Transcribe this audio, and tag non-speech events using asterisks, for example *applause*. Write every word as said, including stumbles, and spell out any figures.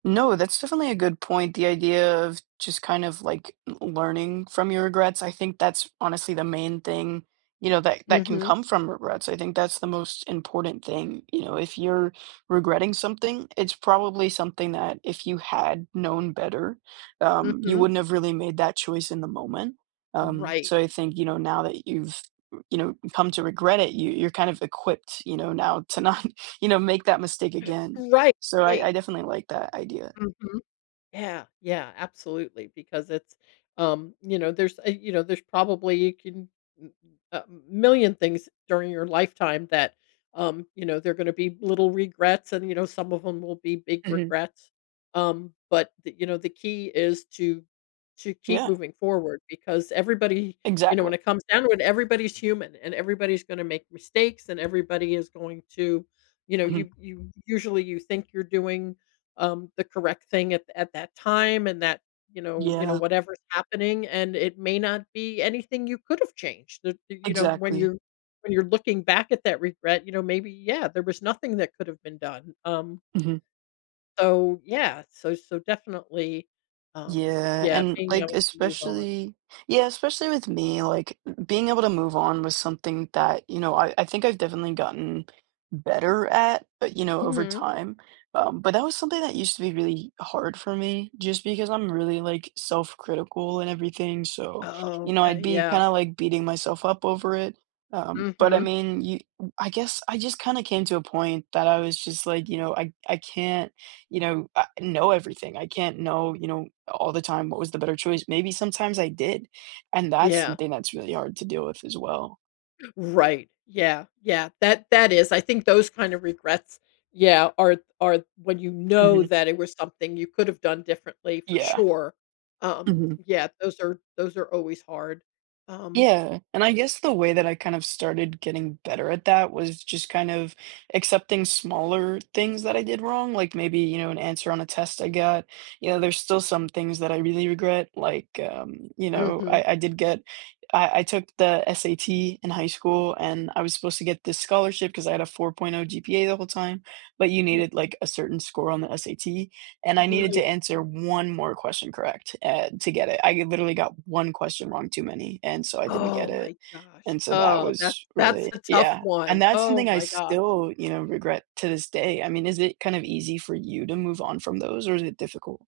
No, that's definitely a good point, the idea of just kind of, like, learning from your regrets I think that's honestly the main thing, you know, that that can Mhm. come from regrets, I think that's the most important thing, you know, if you're regretting something, it's probably something that if you had known better, um, you Mhm. wouldn't have really made that choice in the moment. Um, Right. so I think you know now that you've, you know, come to regret it, you you're kind of equipped, you know, now to not, you know, make that mistake *gasps* again. Right, So, I I right. definitely like that idea. Mhm. Yeah yeah, absolutely, because it's um, you know, there's uh, you know, there's probably you can m a million things during your lifetime that, um, you know, they're gonna be little regrets, and, you know, some of 'em will be big Mhm. regrets, um, but, the you know, the key is to to keep Yeah. moving forward because everybody you know, Exactly. when it comes down to it, everybody's human, and everybody's gonna make mistakes, and everybody is going to you know, Mhm. you you usually, you think you're doing, um, the correct thing at at that time and that, you know you know Yeah. whatever's happening, and it may not be anything you could've changed that, you know when Exactly. you're when you're looking back at that regret, you know, maybe, yeah, there was nothing that could've been done. Um, Mhm. so, yeah. So so definitely, um, Yeah, yeah, and, being like, able to move on. especially yeah, especially with me, like, b being able to move on with something that you know, I I think I've definitely gotten better at, but, you know, over Mhm. time, um, but that was something that used to be really hard for me just because I'm really, like, self-critical and everything, so, you Oh, know, I'd okay, be kind yeah. of, like, beating myself up over it, um, but, I Mhm. mean, you w I guess I just kinda came to a point that I was just, like, you know, I I can't, you know, uh, know everything. I can't know, you know, all the time what was the better choice, maybe sometimes I did, and that's Yeah. something that's really hard to deal with as well. Right, yeah, yeah. That that is I think those kind of regrets, yeah, are are when you know Mhm. that it was something you could have done differently for Yeah. sure. Um, Mhm. yeah, those are those are always hard. Um Yeah, and I guess the way that I kind of started getting better at that was just kind of accepting smaller things that I did wrong, like, maybe, you know, an answer on a test I got, you know, there's still some things that I really regret, like, um, you know, Mhm. I I did get I I took the S-A-T in high school, and I was supposed to get this scholarship cause I had a four point oh G-P-A the whole time, like, you Yeah. needed, like, a certain score on the S-A-T, and I needed to Right. answer one more question correct, eh, to get it, I literally got one question wrong too many, and so I didn't get Oh it, my gosh! and so that Oh, that's was that's really a tough yeah, and one. that's Oh something I my gosh! still, you know, regret to this day. I mean, is it kind of easy for you to move on from those or is it difficult?